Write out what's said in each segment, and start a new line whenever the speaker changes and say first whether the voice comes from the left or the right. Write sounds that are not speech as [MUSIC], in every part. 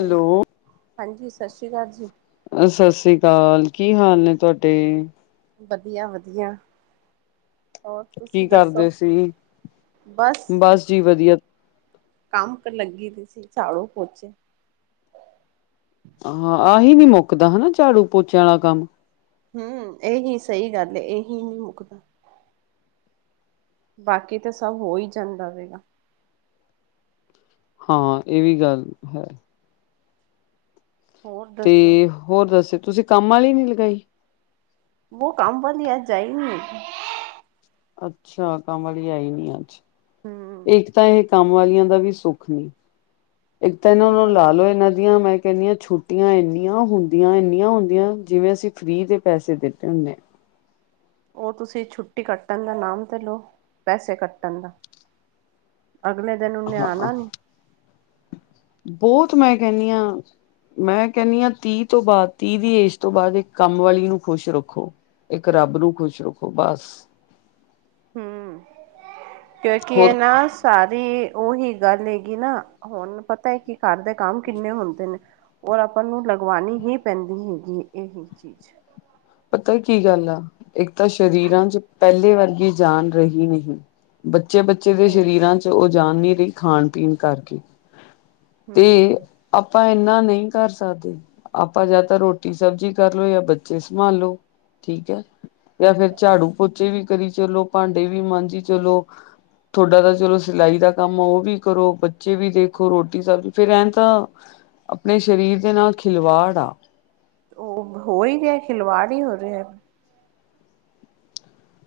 left: Hello
right: ਹਾਂਜੀ, ਸਤਿ ਸ਼੍ਰੀ ਅਕਾਲ ਜੀ।
left: ਸਤਿ ਸ਼੍ਰੀ ਅਕਾਲ, ਕੀ ਹਾਲ ਨੇ ਤੁਹਾਡੇ?
right: ਵਧੀਆ ਵਧੀਆ ਹੋਰ ਤੁਸੀਂ
left: ਕੀ ਕਰਦੇ
right: ਦੱਸੋ
left: ਸੀ ਬਸ ਜੀ ਵਧੀਆ
right: ਕੰਮ ਲੱਗੀ ਰ ਸੀ [UNINTELLIGIBLE] ਝਾੜੋ ਪੋ
left: ਹਾਂ ਆਹੀ ਨੀ ਮੁੱਕਦਾ ਹੈਨਾ ਝਾੜੂ ਪੋਚਿਆਂ ਆਲਾ ਕੰਮ
right: ਹਮ ਇਹੀ ਸਹੀ ਗੱਲ ਏ ਇਹੀ ਨਹੀਂ ਮੁੱਕ ਬਾਕੀ ਤਾਂ ਸਭ ਹੋ ਹੀ ਜਾਂਦਾ ਹੋਏਗਾ
left: ਹਾਂ ਇਹ ਵੀ ਗੱਲ ਹੈ
right: ਹੋਰ
left: ਤੇ
right: ਦੱਸੋ
left: ਹੋਰ ਦੱਸੋ ਤੁਸੀਂ ਕੰਮ ਵਾਲੀ ਨੀ ਲਗਾਈ
right: ਉ ਕੰਮ ਵਾਲੀ ਅੱਜ ਆਈ ਨੀ
left: ਅੱਛਾ ਕੰਮ ਵਾਲੀ ਆ ਹੀ ਨੀ ਅੱਜ
right: ਹਮ
left: ਇੱਕ ਤਾਂ ਇਹ ਕੰਮ ਵਾਲੀਆਂ ਦਾ ਵੀ ਸੁੱਖ ਨੀ ਇੱਕ ਤਾਂ ਇਹਨਾਂ
right: ਨਾ
left: ਨੂੰ ਲਾ
right: ਨਾ
left: ਲੋ ਇਹਨਾਂ ਦੀਆਂ ਮੈਂ ਕਹਿੰਦੀ ਹਾਂ ਛੁ ਟੀਆਂ ਇੰਨੀਆਂ ਹੁੰਦੀਆਂ ਇੰਨੀਆਂ ਹੁੰਦੀਆਂ ਜਿਵੇਂ ਅਸੀਂ ਫਰੀ ਦੇ ਪੈਸੇ ਦਦੇ ਹੁੰਨਾ ਆ
right: ਓਹ ਤੁਸੀਂ ਛੁੱਟੀ ਕੱਟਣ ਦਾ ਨਾਮ ਤੇ ਲਓ ਪੈਸੇ ਕੱਟਣ ਦਾ ਅਗਲੇ ਦਿਨ ਓਨੇ ਆਣਾ ਨੀ
left: ਬਹੁਤ ਮੈਂ ਕਹਿੰਨੀ ਆਂ ਮੈਂ ਕਹਿੰਨੀ ਆ ਤੀਹ ਤੋਂ ਬਾਅਦ ਤੀਜ ਦੀ ਏਜ ਤੋਂ ਬਾਅਦ ਇੱਕ ਕੰਮ ਵਾਲੀ ਨੂੰ ਖੁਸ਼ ਰੱਖੋ ਇੱਕ ਰੱਬ ਨੂੰ ਖੁਸ਼ ਰੱਖੋ ਬਸ
right: ਹਮ ਕਿਉਂਕਿ
left: ਹੋਰ
right: ਇਹ ਨਾ ਸਾਰੀ ਉਹੀ ਗੱਲ ਹੈਗੀ ਨਾ ਹੁਣ ਪਤਾ ਕੀ ਕਰਦੇ ਕੰਮ ਕਿੰਨੇ ਹੁੰਦੇ ਨੇ ਔਰ ਆਪਾਂ ਨੂੰ ਲਗਵਾਉਣੀ ਹੀ ਪੈਂਦੀ ਹੈਗੀ ਇਹ ਚੀਜ਼
left: ਪਤਾ ਏ ਕਈ ਕੀ ਗੱਲ ਆ ਇੱਕ ਤਾਂ ਸ਼ਰੀਰਾਂ ਚ ਪਹਿਲੀ ਵਰਗੀ ਜਾਨ ਰਹੀ ਨਹੀਂ ਬੱਚੇ ਬੱ ਚੇ ਦੇ
right: ਸਹੀ
left: ਸਰੀਰਾਂ ਚ ਉਹ ਜਾਨ ਨਹੀਂ ਰਹੀ ਖਾਣ ਪੀਣ ਕਰਕੇ
right: ਹਮ
left: ਤੇ
right: ਹਮ
left: ਆਪਾਂ ਇਨਾ ਨਹੀਂ ਕਰ ਸਕਦੇ ਆਪਾਂ ਜਾ ਤਾਂ ਰੋਟੀ ਸਬਜ਼ੀ ਕਰ ਲਓ ਜਾਂ ਬੱਚੇ ਸ ਭਾਲ ਲ਼ੋ ਠੀਕ ਐ ਯਾ ਫਿਰ ਝਾੜੂ ਪੋਚੀ ਵੀ ਕਰੀ ਚਲੋ ਭਾਂਡੇ ਵੀ ਮਾਂਝੀ ਚਲੋ ਥੋਡਾ ਤਾਂ ਚਲੋ ਸਿਲਾਈ ਦਾ ਕੰਮ ਉਹ ਵੀ ਕਰੋ ਬੱਚੇ ਵੀ ਦੇਖੋ ਰੋਟੀ ਸਬ ਫਿਰ ਐ ਤਾਂ ਆਪਣੇ ਸਰੀਰ ਦੇ ਨਾਲ ਖਿਲਵਾੜ ਆ
right: ਹੋ ਈ ਰਿਹਾ ਖਿਲਵਾੜ ਹੀਂ ਹੋ ਰਿਹਾ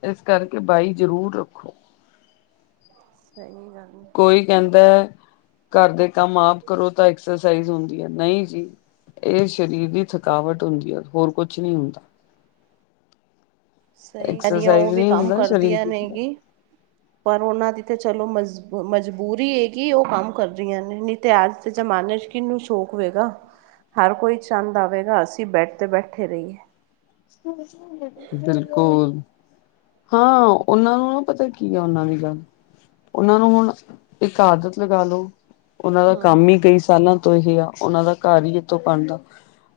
left: ਇਸ ਕਰਕੇ ਬਾਈ ਜ਼ਰੂਰ ਰੱਖੋ
right: ਸਹੀ ਗੱਲ ਹੈ [INAUDIBLE]
left: ਕੋਈ ਕਹਿੰਦਾ ਐ ਘਰ ਦੇ ਕੰਮ ਆਪ ਕਰੋ ਤਾਂ ਐਕਸਰਸਾਈਜ਼ ਹੁੰਦੀ ਐ ਨਹੀਂ ਜੀ ਇਹ ਸਰੀਰ ਦੀ ਥਕਾਵਟ ਹੁੰਦੀ ਐ ਹੋਰ ਕੁਝ ਨਹੀਂ ਹੁੰਦਾ
right: ਸਹੀ ਸਾਰੀਆਂ ਉਹ
left: ਐਕਸਰਸਾਈਜ਼
right: ਵੀ
left: ਨਹੀਂ
right: ਕੰਮ
left: ਹੁੰਦਾ ਸਰੀਰ
right: ਕਰਦੀਆਂ
left: ਦੀ ਥਕਾ
right: ਨੇਗੀ ਪਰ ਉਹਨਾਂ ਦੀ ਤੇ ਚਲੋ ਮਜ ਮਜਬੂਰੀ ਏ ਉਹ ਕੰਮ ਕਰਦੀਆਂ ਨ ਤੇ ਅੱਜ ਦੇ ਜਮਾਨੇ ਚ ਕੀਹਨੂੰ ਨੂੰ ਸ਼ੌਂਕ ਹੋਏਗਾ ਹਰ ਕੋਈ ਚਾਨਦਾ ਹੋਵੇਗਾ ਅਸੀਂ ਬੈਡ ਤੇ ਬੈਠੇ ਰਹੀ
left: ਬਿਲਕੁਲ ਹਾਂ ਉਹਨਾਂ ਨੂੰ ਨਾ ਪਤਾ ਕੀ ਆ ਉਹਨਾਂ ਦੀ ਗੱਲ ਉਹਨਾਂ ਨੂੰ ਹੁਣ ਇ ਆਦਤ ਲਗਾ ਲੋ ਉਹਨਾਂ ਦਾ
right: ਹਮ
left: ਕੰਮ ਈ ਕਈ ਸਾਲਾਂ ਤੋ ਹੀ ਆ ਉਹਨਾਂ ਦਾ ਘਰ ਹੀ ਇਥੋਂ ਬਣਦਾ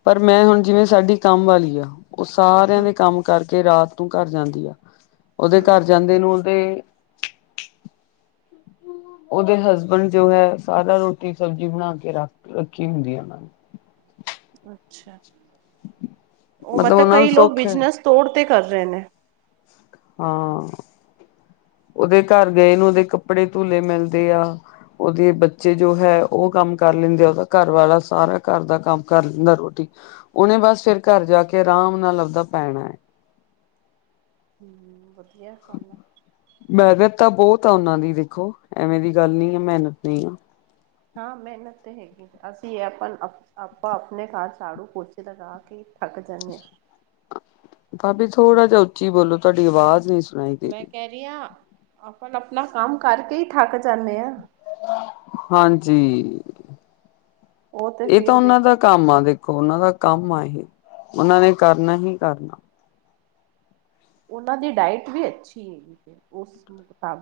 left: ਪਰ ਮੈਂ ਹੁਣ ਜਿਵੇਂ ਸਾਡੀ ਕੰਮ ਵਾਲੀ ਆ ਉਹ ਸਾਰਿਆਂ
right: ਹਮ
left: ਦੇ ਕੰਮ ਕਰਕੇ ਰਾਤ ਨੂੰ ਘਰ ਜਾਂਦੀ ਆ ਉਹਦੇ
right: ਹਮ
left: ਘਰ ਜਾਂਦੇ ਨੂ ਉਹਦੇ ਉਹਦੇ ਹਸਬੈਂਡ ਜੋ ਹੈ ਸਾਰਾ ਰੋਟੀ ਸਬਜ਼ੀ ਬਣਾ ਕੇ ਰੱਖ ਰੱਖੀ ਹੁੰਦੀ ਹੈ ਓਹਨਾਂ
right: ਉਹ
left: ਮਤਲਬ
right: ਮਤ
left: ਉਹਨਾਂ ਨੂੰ
right: ਕਈ ਲੋਕ
left: ਸੁੱਖ ਹੈ
right: ਬਿਜਨਸ ਤੋੜ ਤੇ ਕਰ ਰਹੇ ਨੇ
left: ਹਾਂ ਉਹਦੇ ਘਰ ਗਏ ਨੂੰ ਉਹਦੇ ਕੱਪੜੇ ਧੁਲੇ ਮਿਲਦੇ ਆ ਓਹਦੇ ਬੱਚੇ ਜੋ ਹੈ ਓਹ ਕੰਮ ਕਰ ਲੈਂਦੇ, ਓਹਦਾ ਘਰ ਵਾਲਾ ਸਾਰਾ ਘਰ ਦਾ ਕੰਮ ਕਰ ਲੈਂਦਾ ਰੋਟੀ ਓਹਨੇ ਬਸ ਫਿਰ ਘਰ ਜਾ ਕੇ ਆਰਾਮ ਨਾਲ ਆਪਦਾ ਪੈਣਾ,
right: ਹਮ ਵਧੀਆ ਕੰਮ
left: ਮੈਂਹਨਤ ਤਾ ਬੋਤ ਆ ਓਹਨਾਂ ਦੀ ਦੇਖੋ, ਐਵੇਂ ਦੀ ਗੱਲ ਨਈ ਐ, ਮੈਹਨਤ ਨਈ ਐ,
right: ਹਾਂ ਮੈਹਨਤ ਤੇ ਹੈਗੀ। ਅਸੀਂ ਆਪਾਂ-ਆਪਾ ਆਪਣੇ ਘਰ ਝਾੜੂ ਪੋਚੇ ਲਗਾ ਕੇ ਥੱਕ ਜਾਨੇ ਨੇ,
left: ਭਾਬੀ ਥੋੜਾ ਜੇਹਾ ਉੱਚੀ ਬੋਲੋ, ਤੁਹਾਡੀ ਆਵਾਜ਼ ਨਹੀਂ ਸੁਣੀ,
right: ਮੈਂ ਕੈਹ ਰਈ ਆਂ, ਆਪਾਂ -ਆਪਣਾ ਕੰਮ ਕਰ ਕੇ ਈ ਥੱਕ ਜਾਨੇ ਆ,
left: ਹਾਂਜੀ,
right: ਉਹ ਤੇ
left: ਏ ਤਾਂ
right: ਫਿਰ
left: ਓਨਾਂ ਦਾ
right: ਦੇਖੋ
left: ਕੰਮ ਆ ਦੇਖੋ, ਉਨਾਂ ਦਾ ਕੰਮ ਆ ਏ ਓਨਾਂ ਨੇ ਕਰਨਾ ਹੀ ਕਰਨਾ,
right: ਉਨਾਂ ਦੀ ਡਾਇਟ ਵੀ ਅੱਛੀ, ਹਾ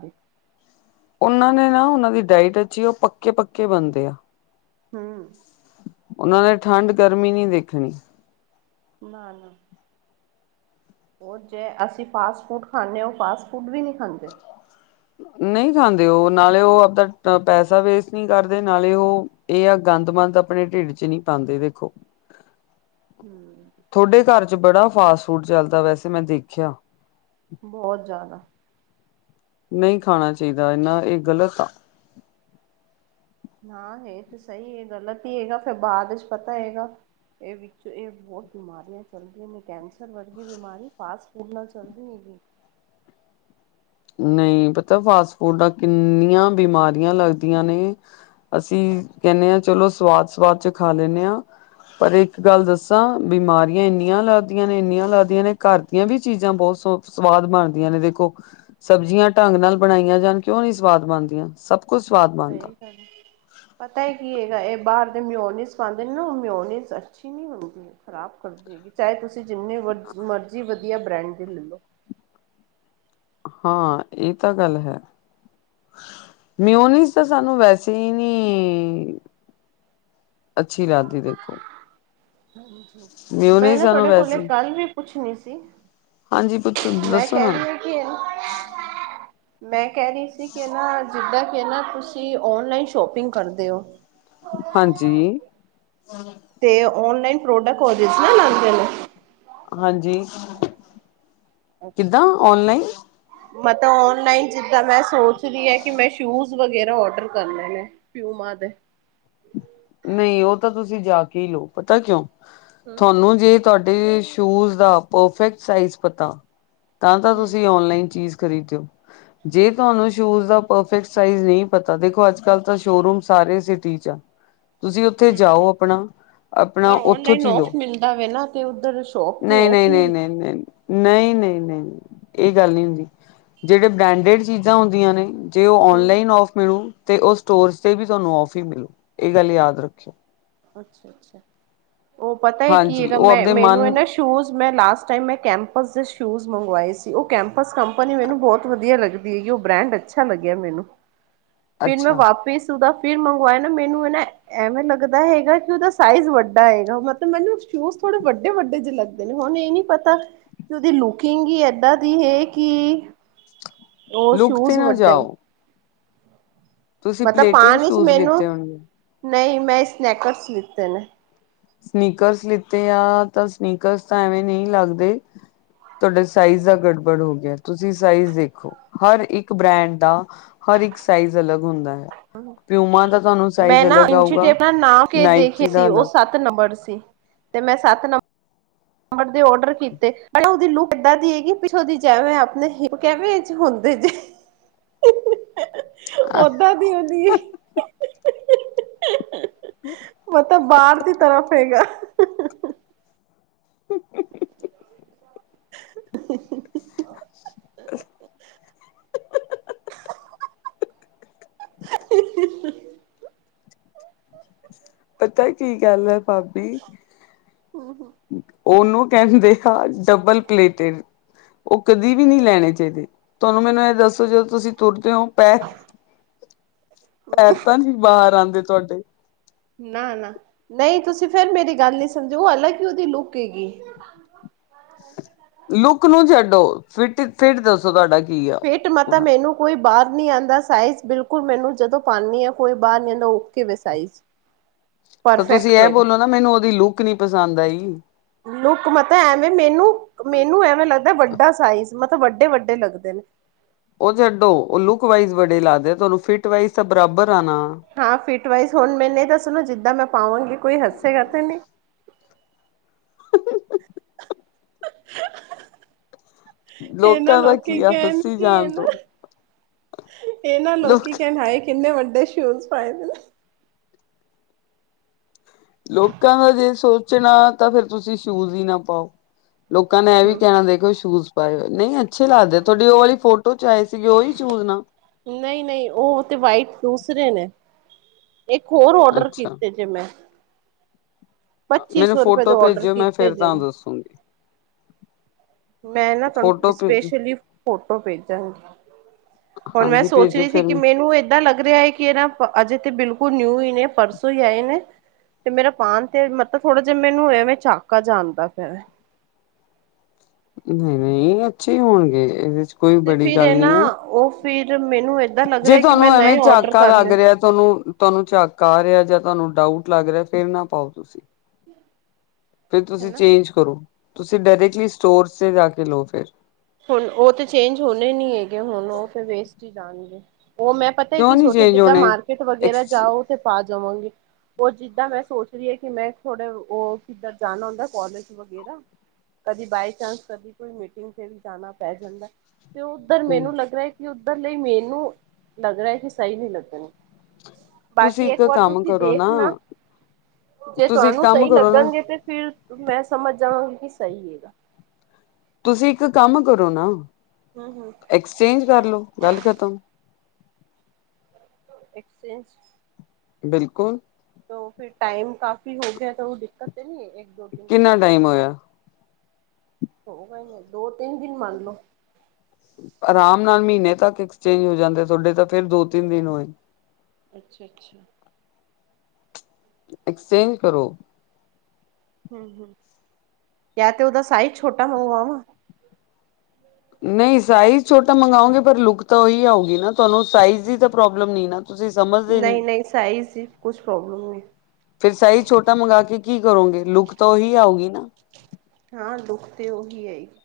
left: ਉਨਾਂ ਨੇ ਨਾ ਓਹਨਾਂ ਦੀ ਡਾਇਟ ਅੱਛੀ ਆ ਓ ਪੱਕੇ -ਪੱਕੇ ਬੰਦੇ ਆ,
right: ਹਮ
left: ਓਨਾਂ ਨੇ ਠੰਡ ਗਰਮੀ ਨਈ ਦੇਖਣੀ,
right: ਨਾ -ਨਾ ਓ ਤੇ ਅਸੀਂ ਫਾਸਟ-ਫੂਡ ਖਾਂਦੇ ਆਂ, ਓ ਫਾਸਟ- ਫੂਡ ਵੀ ਨਈ ਖਾਂਦੇ,
left: ਨਈ ਖਾਂਦੇ ਓ, ਨਾਲੇ ਓ, ਆਪਦਾ ਪੈਸਾ ਵੇਸਟ ਨਹੀਂ ਕਰਦੇ, ਨਾਲੇ ਓ, ਏ ਆ ਗੰਦ -ਮੰੰਦ ਆਪਣੇ ਢੇੱਡ 'ਚ ਨੀ ਪਾਂਦੇ ਦੇਖੋ।
right: ਹੂੰ
left: ਥੋਡੇ ਘਰ 'ਚ ਬੜਾ ਫਾਸਟ -ਫੂਡ ਚੱਲਦਾ ਵੈਸੇ ਮੈਂ ਦੇਖੇਆ,
right: ਬੋਤ ਜਾਦਾ,
left: ਨਈ ਖਾਣਾ ਚਾਇਦਾ ਏਨਾ ਏ ਗ਼ਲਤ ਆ।
right: ਹਾਂ ਹੈ ਤੇ ਸ‌ਈ ਏ, ਗ਼ਲਤ ਈ ਹੈਗਾ, ਫੇਰ ਬਾਦ 'ਚ ਪਤਾ ਹੈਗਾ, ਏ ਵਿੱਚ ਏ ਬੋਤ ਬਿਮਾਰੀਆਂ ਚੱਲਦੀਆਂ ਨੇ, ਕੈਂਸਰ ਵਰਗੀ ਬਿਮਾਰੀ ਫਾਸਟ -ਫੂਡ ਨਾਲ ਚੱਲਦੀ ਹੈਗੀ ਏ,
left: ਨਈ ਪਤਾ ਫਾਸਟ -ਫੂਡ ਨਾਲ ਕਿੰਨੀਆਂ ਬਿਮਾਰੀਆਂ ਲੱਗਦੀਆਂ ਨੇ। ਅਸੀਂ ਕੇਣੇ ਆਂ ਚਲੋ ਸਵਾਦ -ਸਵਾਦ 'ਚ ਖਾ ਲੈਂਣੈ ਆਂ। ਪਰ ਇੱਕ ਗੱਲ ਦੱਸਾਂ, ਬਿਮਾਰੀਆਂ ਏਨੀਆਂ ਲੱਗਦੀਆਂ ਨੇ, ਏਨੀਆਂ ਲੱਗਦੀਆਂ ਨੇ, ਘਰ ਏ ਵੀ ਚੀਜ਼ਾਂ ਬੋਤ ਸ ਸਵਾਦ ਬਣਦੀਆਂ ਨੇ ਦੇਖੋ, ਸਬਜ਼ੀਆਂ ਢੰਗ ਨਾਲ ਬਣਾਈਆਂ ਜਾਣ, ਕਿਓ ਨੀ ਸਵਾਦ ਬਣਦੀਆਂ। ਸਭ ਕੁਛ ਸਵਾਦ ਬਣਦਾ।
right: ਸਹੀ ਗੱਲ ਪਤਾ ਏ ਕੀ ਹੈਗਾ, ਏ ਬਾਰ ਦੇ ਮਿਓਨੀਸ ਪਾਂਦੇ ਨੇ ਨਾ, ਓ ਮਿਓਨੀਸਅੱਛੀ ਨੀ ਹੁੰਦੀ, ਖ਼ਰਾਬ ਕਰਦੀ ਹੈਗੀ, ਚਾਏ ਤੁਸੀਂ ਜਿੰਨੀ ਮਰਜ਼ੀ ਵਧੀਆ ਬ੍ਰੈਂਡ ਦੀ ਲੈਲੋ,
left: ਹਾਂ ਏ ਤਾਂ ਗੱਲ ਹੈ। ਮਿਓਨੀਸ ਤਾਂ ਸਾਨੂੰ ਵੈਸੇ ਈ, ਨੀ ਅੱਛੀ ਲਾ ਕੇ ਵੇਖੋ।
right: ਹਾਂਜੀ -ਮੈਂ ਨਾ
left: ਸਾਨੂੰ
right: ਤੁਆਡੇ ਕੋਲ‌
left: ਵੈਸੇ
right: ਇਕ ਗੱਲ ਵੀ ਪੁੱਛਣੀ ਸੀ।
left: ਹਾਂਜੀ ਪੁੱਛੋ- ਦੱਸੋ ਨਾ।
right: ਮੈਂ ਕੈ, ਰੀ, ਸੀ, ਕਿ, ਨਾ ਜਿੱਦਾਂ ਕੇ ਨੇ ਤੁਸੀਂ- ਕੀ ਔਨਲਾਈਨ ਸ਼ੋਪਿੰਗ ਕਰਦੇ ਓ।
left: ਹਾਂਜੀ।
right: ਤੇ ਓਨਲਾਈਨ ਪ੍ਰੋਡਕਟ ਓਂਦੇ ਸੀ ਨਾ ਓਰਿਜਨਲ ਆਂਦੇ ਨੇ।
left: ਹਾਂਜੀ। ਕਿੱਦਾਂ
right: ਅੱਛਾ
left: ਔਨਲਾਈਨ
right: -ਮਤਲਬ ਓਨਲਾਈਨ ਜਿੱਦਾਂ ਮੈਂ ਸੋਚ ਰੀ ਆਂ ਕਿ ਮੈਂ ਸ਼ੂਜ- ਊਜ਼ ਵਗੈਰਾ ਔਡਰ ਕਰਨੇ ਨੇ, ਪਿਊਮਾ ਦੇ,
left: ਨਈ ਓ ਤਾਂ ਤੁਸੀਂ ਜਾ ਕੇ ਈ ਲਓ, ਪਤਾ ਕਿਓ
right: ਹੂੰ,
left: ਥਾਨੂੰ ਜੇ ਤਾਡੇ ਸ਼ੂਜ ਦਾ ਪਰਫੈਕਟ ਸਾਈਜ਼ ਪਤਾ ਤਾਂ- ਤਾਂ
right: ਹੂੰ।
left: ਤੁਸੀਂ ਓਨਲਾਈਨ ਚੀਜ਼- ਖਰੀਦੇ ਓ। ਜੇ ਤੁਆਨੂੰ ਸ਼ੂਜ ਦਾ ਪਰਫੈਕਟ ਸਾਈਜ ਨਈ ਪਤਾ ਦੇਖੋ ਅੱਜ ਕਲ ਤਾਂ ਸ਼ੋਰੂਮ ਸਾਰੇ ਸਿਟੀ 'ਚ ਆ। ਤੁਸੀਂ ਓਥੇ ਜਾਓ ਆਪਣਾ- ਆਪਣਾ
right: ਪਰ
left: ਓਥੋਂ
right: ਔਨਲਾਈਨ
left: ਚੀ
right: ਔਫ
left: ਲੋ।
right: ਮਿਲਦਾ ਵੇ ਨਾ ਤੇ ਉੱਧਰ ਸ਼ੋਪ ਤੇ
left: ਨਈ,
right: ਔਫ
left: ਨਈ,
right: ਨੀ
left: ਨਈ,
right: ਹੈ।
left: ਨਈ। ਨਈ, ਨਈ, ਨਈ ਏ ਗੱਲ ਨੀ ਹੁੰਦੀ। ਜੇੜੇ ਬ੍ਰੇਂਡੇਡ ਚੀਜ਼ਾਂ ਹੁੰਦੀਆਂ ਨੇ ਜੇ ਓ
right: ਹੂੰ,
left: ਔਨਲਾਈਨ ਔਫ ਮਿਲੂ ਤੇ ਓ ਸਟੋਰਸ ਤੇ ਵੀ ਤੁਆਨੂੰ ਔਫ ਈ ਮਿਲੂ, ਏ ਗੱਲ ਯਾਦ ਰੱਖਿਓ।
right: ਅੱਛਾ-ਅੱਛਾ ਓ ਪਤਾ ਐ ਕੀ
left: ਹਾਂਜੀ
right: ਏਗਾ
left: ਉਹ
right: ਮੈਂ
left: ਆਪਦੇ
right: ਮੈਨੂੰ ਏ
left: ਮਨ
right: ਨਾ ਸੋ- ਸ਼ੂਜ਼ ਮੈਂ ਲਾਸਟ ਟਾਈਮ ਮੈਂ ਕੈਂਪਸ ਦੇ ਸ਼ੂਜ਼ ਮੰਗਵਾਏ ਸੀ। ਓ ਕੈਂਪਸ ਕੰਪਨੀ ਮੈਨੂੰ ਬੋਤ ਵਧੀਆ ਲੱਗਦ ਦੀ ਗੀ ਓ ਬ੍ਰੈਂਡ ਅੱਛਾ ਲੱਗਿਆ ਮੈਨੂੰ। ਫਿਰ ਮੈਂ
left: ਅੱਛਾ
right: ਵਾਪਿਸ ਊਦਾ ਫਿਰ ਮੰਗਵਾਏ ਨੇ ਮੈਨੂੰ ਏ ਨਾ ਐਵੇਂ ਲੱਗਦ ਦਾ ਹੇਗਾ ਕੀ ਓਦਾ ਸਾਈਜ਼ ਵੱਡਾ ਏਗਾ ਮਤਬ ਮੈਨੂੰ ਸ਼ੂਜ ਥੋੜੇ ਵੱਡੇ-ਵੱਡੇ ਜੇ ਲੱਗਦੇ ਨੇ ਹੁਨ ਏ ਨੀ ਪਤਾ ਕਿ ਓਦੀ ਲੁਕਿੰਗ ਈ ਏਦਾਂ ਦੀ ਹੇ ਕੀ ਓ
left: ਲੁੱਕ ਤੇ
right: ਸ਼ੂਜ
left: ਨਾ
right: ਵੱਡੇ ਨ
left: ਜਾਓ ਤੁਸੀਂ
right: ਮੈ ਤਾਂ
left: ਪਲੇਟਡ
right: ਪਾਨ ਚ
left: ਸ਼ੂਜ
right: ਮੈਨੂੰ
left: ਲਿੱਤੇ ਹੋਣਗੇ
right: ਨਈ ਮੈਂ ਸਨੈਕਰਸ ਲਿਤੇ ਨੇ।
left: ਸਨੀਕਰਸ ਲਿੱਤੇ ਆ ਤਾਂ ਸਨੀਕਰਸ ਤਾਂ ਐਵੇਂ ਨੀ ਲੱਗਦੇ। ਤੋੜੇ ਸਾਇਜ ਦਾ ਗੜਬੜ ਹੋ ਗਿਆ। ਤੁਸੀਂ ਸਾਇਜ ਦੇਖੋ, ਹਰ ਇੱਕ ਬ੍ਰੈਂਡ ਦਾ ਹਰ ਇੱਕ ਸਾਈਜ਼ ਅਲੱਗ ਹੁੰਦਾ ਹੈ। ਪਿਊਮਾ ਦਾ ਤੁਹਾਨੂੰ
right: ਮੈਂ
left: ਸਾਈਜ਼
right: ਨਾ
left: ਅਲੱਗ ਆਊਗਾ
right: ਇਨਚੀਟੇਪ ਨਾ ਨਾਪ ਕੇ ਦੇਖੇ
left: ਨਾਇਕੀ ਦਾ
right: ਸੀ ਓ
left: ਅਲੱਗ
right: ਸੱਤ ਤ ਨੰਬੜ ਸੀ ਤੇ ਮੈਂ ਸੱਤ ਨੰਬ ਰ ਦੇ ਓਡਰ ਕੀਤੇ ਪਰ ਓਦੀ ਲੁੱਕ ਏਦਾਂ ਦੀ ਐਗੀ ਪਿੱਛੋਂ ਦੀ ਜੇਂਵੇ ਆਪਨੇ [UNINTELLIGIBLE] ਕੇਂਵੇ- ਚ ਹੁੰਦੇ ਜੇ। ਓਦਾਂ ਦੀ ਉਦੀ ਮਲਬ ਬਾਰ ਦੀ ਤਰਫ ਹੈਗਾ। [INAUDIBLE]
left: [INAUDIBLE] ਪਤਾ ਕੀ ਗੱਲ ਹੈ ਭਾਬ
right: ਹੂੰ, ਹੂੰ।
left: ਓਨੂੰ ਕਹਿੰਦੇ ਆ ਡਬਲ ਪਲੇਟਡ। ਓ ਕਦੀ ਵੀ ਨੀ ਲੈਣੇ ਚਾਈਦੇ। ਤੁਹਾਨੂੰ ਮੈਨੂੰ ਐ ਦੱਸੋ ਜਦੋਂ ਤੁਸੀਂ ਤੁਰਦੇ ਓ ਪੈ ਪੈਰ ਤਾਂ ਨੀ ਬਾਰ ਆਂਦੇ ਤੁਹਾਡੇ?
right: ਨਾ, ਨਾ ਨਈ ਤੁਸੀਂ ਫੇਰ ਮੇਰੀ ਗੱਲ ਨੀ ਸਮਝੇ ਓ ਅਲੱਗ ਈ ਓਦੀ ਲੁੱਕ ਹੈਗੀ।
left: ਲੁੱਕ ਨੂੰ ਛੱਡੋ ਫਿਟ ਫਿੱਟ ਦੱਸੋ ਤੁਹਾਡਾ ਕੀ ਆ?
right: ਫਿੱਟ ਮਤਾ
left: ਉਹਦਾ
right: ਮੈਨੂੰ ਕੋਈ ਬਾਰ ਨੀ ਆਂਦਾ ਸਾਈਜ਼ ਬਿਲਕੁਲ ਮੈਨੂੰ ਜਦੋਂ ਪਾਨੀ ਆਂ ਕੋਈ ਬਾਰ ਨੀ ਆਂਦਾ ਓਕੇ ਵੇ ਸਾਈਜ਼।
left: ਤਾਂ ਤੁਸੀਂ
right: ਪਰਫੈਕਟ
left: ਐ
right: ਹੈਗਾ
left: ਬੋਲੋ ਨਾ ਮੈਨੂੰ ਓਦੀ ਲੁੱਕ ਨੀ ਪਸੰਦ ਆਈ।
right: ਲੁੱਕ ਮਤਲਬ ਐਵੇਂ ਮੈਨੂੰ, ਮੈਨੂੰ ਐਵੇਂ ਲੱਗਦਾ ਵੱਡਾ ਸਾਈਜ਼ ਮਤ ਵੱਡੇ-ਵੱਡੇ ਲੱਗਦੇਨ।
left: ਓ ਛੱਡੋ ਓ ਲੁੱਕ ਵਾਈਜ਼ ਬੜੇ ਲੱਗਦੇ ਤੁਹਾਨੂੰ ਫਿਟ ਵਾਈਜ਼ ਤਾਂ ਬਰਾਬਰ ਆ ਨਾ।
right: ਹਾਂ ਫਿਟ ਵਾਈਜ਼ ਹੁਣ ਮੈਨ ਏ ਦਸੋਂ ਜਿੱਦਾਂ ਮੈਂ ਪਾਵਾਂਗੀ ਕੋਈ ਹੱਸੇਗਾ ਤੇ ਨੀ। ਏ ਨਾ
left: ਲੋਕਾਂ ਦਾ
right: ਲੋਕੀ
left: ਕੀ ਆ
right: ਕਹਿਣ
left: ਹੱਸੀ
right: ਕੀ ਏ
left: ਜਾਣ
right: ਨਾ
left: ਦੋ
right: ਏ ਨਾ
left: ਲੋਕ
right: ਲੋਕੀ ਕਹਨ ਹਾਏ ਕਿੰਨੇ ਵੱਡੇ ਸ਼ੂਜ ਪਾਏ ਦੇਨ।
left: ਲੋਕਾਂ ਦਾ ਜੇ ਸੋਚਣਾ ਤਾਂ ਫੇਰ ਤੁਸੀਂ ਸ਼ੂਜ ਈ ਨਾ ਪਾਓ। ਲੋਕਾਂ ਨੇ ਐ ਵੀ ਕਹਣਾ ਦੇਖੋ ਸ਼ੂਜ ਨਹੀਂ ਅੱਛੇ ਲੱਗਦੇ ਤੁਆਡੀ ਉਹ ਵਾਲੀ ਫੋਟੋ ਚ ਆਏ ਸੀਗੇ ਓਈ ਸੂ਼ਜ ਨਾ
right: ਨਈ-ਨਈ ਓ ਤੇ ਵਾਈਟ ਦੂਸਰੇ ਨੇ ਇੱਕ ਹੋਰ ਓਡਰ
left: ਅੱਛਾ
right: ਕੀਤੇ ਜੇ ਮੈਂ ਪੱਚੀ
left: ਮੈਨੂੰ
right: ਸੌ ਰੁਪਏ
left: ਫੋਟੋ
right: ਦੇ ਔਡਰ
left: ਪੇਜੇਓ ਮੈਂ
right: ਕੀਤੇ
left: ਫੇਰ
right: ਜੇ
left: ਤਾਨੂੰ ਦੱਸੂੰਗੀ।
right: ਮੈਂ ਨਾ ਤਾਨੂੰ
left: ਫੋਟੋ ਭੇਜ
right: ਸਪੇਸ਼ਲੀ ਫੋਟੋ ਪੇਜਾਂਗੀ। ਹੁਣ ਮੈਂ
left: ਹਾਂਜੀ
right: ਸੋਚ
left: ਭੇਜੋ
right: ਰੀ ਥੀ
left: ਫਿਰ
right: ਕਿ ਮੈਨੂੰ ਏ ਏਦਾ ਲੱਗ ਰੇਹਾ ਏ ਕਿ ਏ ਨਾ ਅਜੇ ਤੇ ਬਿਲਕੁਲ ਨਿਊ ਈ ਨੇ ਪਰਸੋਂ ਈ ਆਏ ਨੇ। ਤੇ ਮੇਰਾ ਪਾਣ ਤੇ ਮਤਲਬ ਥੋੜਾ ਜੇਹਾ ਮੈਨੂੰ ਐਵੇਂ ਚਾਕਾ ਆਂਦਾ ਪਤਾ ਵੇ।
left: ਨਈ-ਨਈ ਅੱਛੇ ਹੀ ਹੋਣਗੇ ਏਦੇ ਚ ਕੋਈ
right: ਤੇ
left: ਬੜੀ
right: ਫਿਰ ਇਹ
left: ਗੱਲ
right: ਨਾ
left: ਨੀ ਆ।
right: ਉਹ ਫਿਰ ਮੈਨੂੰ ਏ
left: ਜੇ ਤੁਆਨੂੰ ਐਵੇਂ ਝਾਕਾ ਲੱਗ ਰੇਆ ਤਾਨੂੰ ਤਾਨੂੰ ਝਾਕਾ ਆ ਰੇਆ ਤਾਨੂੰ ਡਾਊਟ ਲੱਗ ਰਿਹਾ ਫੇਂਰ ਨਾ ਪਾਓ ਤੁਸੀਂ। ਫਿਰ ਤੁਸੀਂ
right: ਹਨਾ
left: ਚੇਂਜ ਕਰੋ ਤੁਸੀਂ ਡਾਇਰੈਕਟਲੀ ਸਟੋਰ ਤੇ ਜਾ ਕੇ ਲੋ ਫੇਰ
right: ਹੁਣ ਓ ਤੇ ਚੇਂਜ ਹੋਣੇ ਨੀ ਹੈਗੇ ਹੁਣ ਓ ਤੇ ਵੇਸਟ ਹੀ ਜਾਣਗੇ ਓ ਮੈਂ ਪਤਾ
left: ਕਿਉਂ
right: ਕੀ
left: ਨਹੀਂ
right: ਸੋਚਯਾ
left: ਚੇਂਜ
right: ਜਿੱਦਾਂ
left: ਹੋਣੇ
right: ਮਾਰਕੀਟ ਵਗੈਰਾ
left: ਐਕਸ
right: ਜਾਓ ਤੇ ਪਾ ਜਾਵਾਂਗੀ। ਓ ਜਿੱਦਾਂ ਮੈਂ ਸੋਚ ਰਹੀ ਆ ਕਿ ਮੈਂ ਥੋੜੇ ਓ ਕਿੱਧਰ ਜਾਣਾ ਹੁੰਦਾ ਕੋਲਜ ਵਗੈਰਾ ਕਦੀ ਬਾਈ ਚਾਂਸ ਕਦੀ ਕੋਈ ਮੀਟਿੰਗ ਤੇ ਵੀ ਜਾਣਾ ਪੈ ਜਾਂਦਾ ਤੇ ਉੱਧਰ
left: ਹਮ
right: ਮੈਨੂੰ ਲੱਗਦਾ ਕਿ ਉੱਧਰ ਲਈ ਮੈਨੂੰ ਲੱਗਦਾ ਕਿ ਸਈ ਨੀ ਲੱਗਣ ਗੇ।
left: ਤੁਸੀਂ
right: ਬਾਕੀ ਇੱਕ ਵਾਰ
left: ਕੰਮ
right: ਤੁਸੀਂ
left: ਕਰੋ
right: ਦੇਖ ਨਾ ਜੇ
left: ਤੁਸੀਂ ਇੱਕ
right: ਤੁਆਨੂੰ
left: ਕੰਮ
right: ਸਈ
left: ਕਰੋ ਨਾ
right: ਲੱਗਣਗੇ ਤੇ ਫਿਰ ਮੈਂ ਸਮਝ ਜਾਵਾਂਗੀ ਕਿ ਸਈ ਏ।
left: ਤੁਸੀਂ ਇੱਕ ਕੰਮ ਕਰੋ ਨਾ
right: ਹੂੰ ਹੂੰ
left: ਐਕਸਚੇਂਜ ਕਰ ਲੋ ਗੱਲ ਖਤਮ
right: ਐਕਸਚੇਂਜ
left: ਬਿਲਕੁਲ।
right: ਤੋ ਫਿਰ ਟਾਈਮ ਕਾਫ਼ੀ ਹੋ ਗਯਾ ਤਾਂ ਓ ਦਿੱਕਤ ਤੇ ਨੀ ਇੱਕ-ਦੋ ਦਿਨ
left: ਕਿੰਨਾ
right: ਉਪਰ
left: ਟਾਈਮ ਹੋਇਆ
right: ਹੋ ਗਏ ਨੇ ਦੋ-ਤਿੰਨ ਦਿਨ ਮੰਨਲੋ
left: ਆਰਾਮ ਨਾਲ ਮੀਨੇ ਤੱਕ ਐਕਸਚੇਂਜ ਹੋ ਜਾਂਦੇ ਤੁਆਡੇ ਤਾਂ ਫੇਿਰ ਦੋ-ਤਿੰਨ ਦਿਨ ਹੋਏ।
right: ਅੱਛਾ-ਅੱਛਾ।
left: ਐਕਸਚੇਂਜ ਕਰੋ।
right: ਹੂੰ-ਹੂੰ ਯਾ ਤੇ ਓਦਾ ਸਾਈਜ਼ ਛੋਟਾ ਮੰਗਵਾਵਾ।
left: ਨਈ ਸਾਈਜ਼ ਛੋਟਾ ਮੰਗਓਗੇ ਪਰ ਲੁੱਕ ਤਾਂ ਓਈ ਆਊਗੀ ਨਾ ਤਾਨੂੰ ਸਾਈਜ਼ ਦੀ ਤਾਂ ਪ੍ਰੋਬਲਮ ਨੀ ਨਾ। ਤੁਸੀਂ ਸਮਝ
right: ਨਈ-ਨਈ ਸਾਈਜ਼ ਦੀ ਕੁਛ ਪ੍ਰੋਬਲਮ ਨੀ।
left: ਫਿਰ ਸਾਈਜ਼ ਛੋਟਾ ਮੰਗ ਕੇ ਕੀ ਕਰੋਂਗੇ ਲੁੱਕ ਤਾਂ ਓਹੀ ਆਉਗੀ ਨਾ।
right: ਹਾਂ ਲੁੱਕ ਤੇ ਓਹੀ ਆਏਗੀ।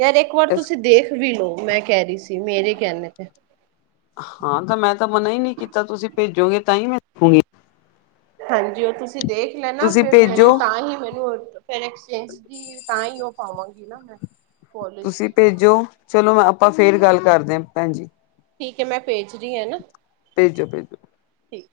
right: ਯਾਰ ਇੱਕ ਵਾਰ
left: ਇਸ
right: ਤੁਸੀਂ ਦੇਖ ਵੀ ਲੋ ਮੈਂ ਕੈ ਰੀ ਸੀ ਮੇਰੇ ਕੈਣੇ ਤੇ।
left: ਹਾਂ ਤਾਂ ਮੈਂ ਤਾਂ ਮਨਾ ਈ ਨੀ ਕੀਤਾ ਤੁਸੀਂ ਪੇਜੋਗੇ ਤਾਂ ਹੀ ਮੈਂ ਦੇਖੂਂਗੀ।
right: ਹਾਂਜੀ ਓ ਤੁਸੀਂ ਦੇਖ ਲੈਣਾ
left: ਤੁਸੀਂ
right: ਫਿਰ ਮੈਨੂੰ
left: ਭੇਜੋ
right: ਤਾਂ ਹੀ ਮੈਨੂੰ ਫਿਰ ਐਕਸਚੇਂਜ ਦੀ ਤਾਂ ਈ ਓ ਪਾਵਾਂਗੀ ਨਾ ਮੈਂ। ਪੋਲਿਸੀ
left: ਤੁਸੀਂ ਪੇਜੋ ਚਲੋ ਆਪਾਂ ਫੇਰ ਗੱਲ ਕਾਰਦੇ ਆ ਪੈਣਜੀ।
right: ਠੀਕ ਏ ਮੈਂ ਪੇਜ ਰੀ ਆ ਨਾ।
left: ਪੇਜੋ-ਪੇਜੋ।
right: ਠੀਕ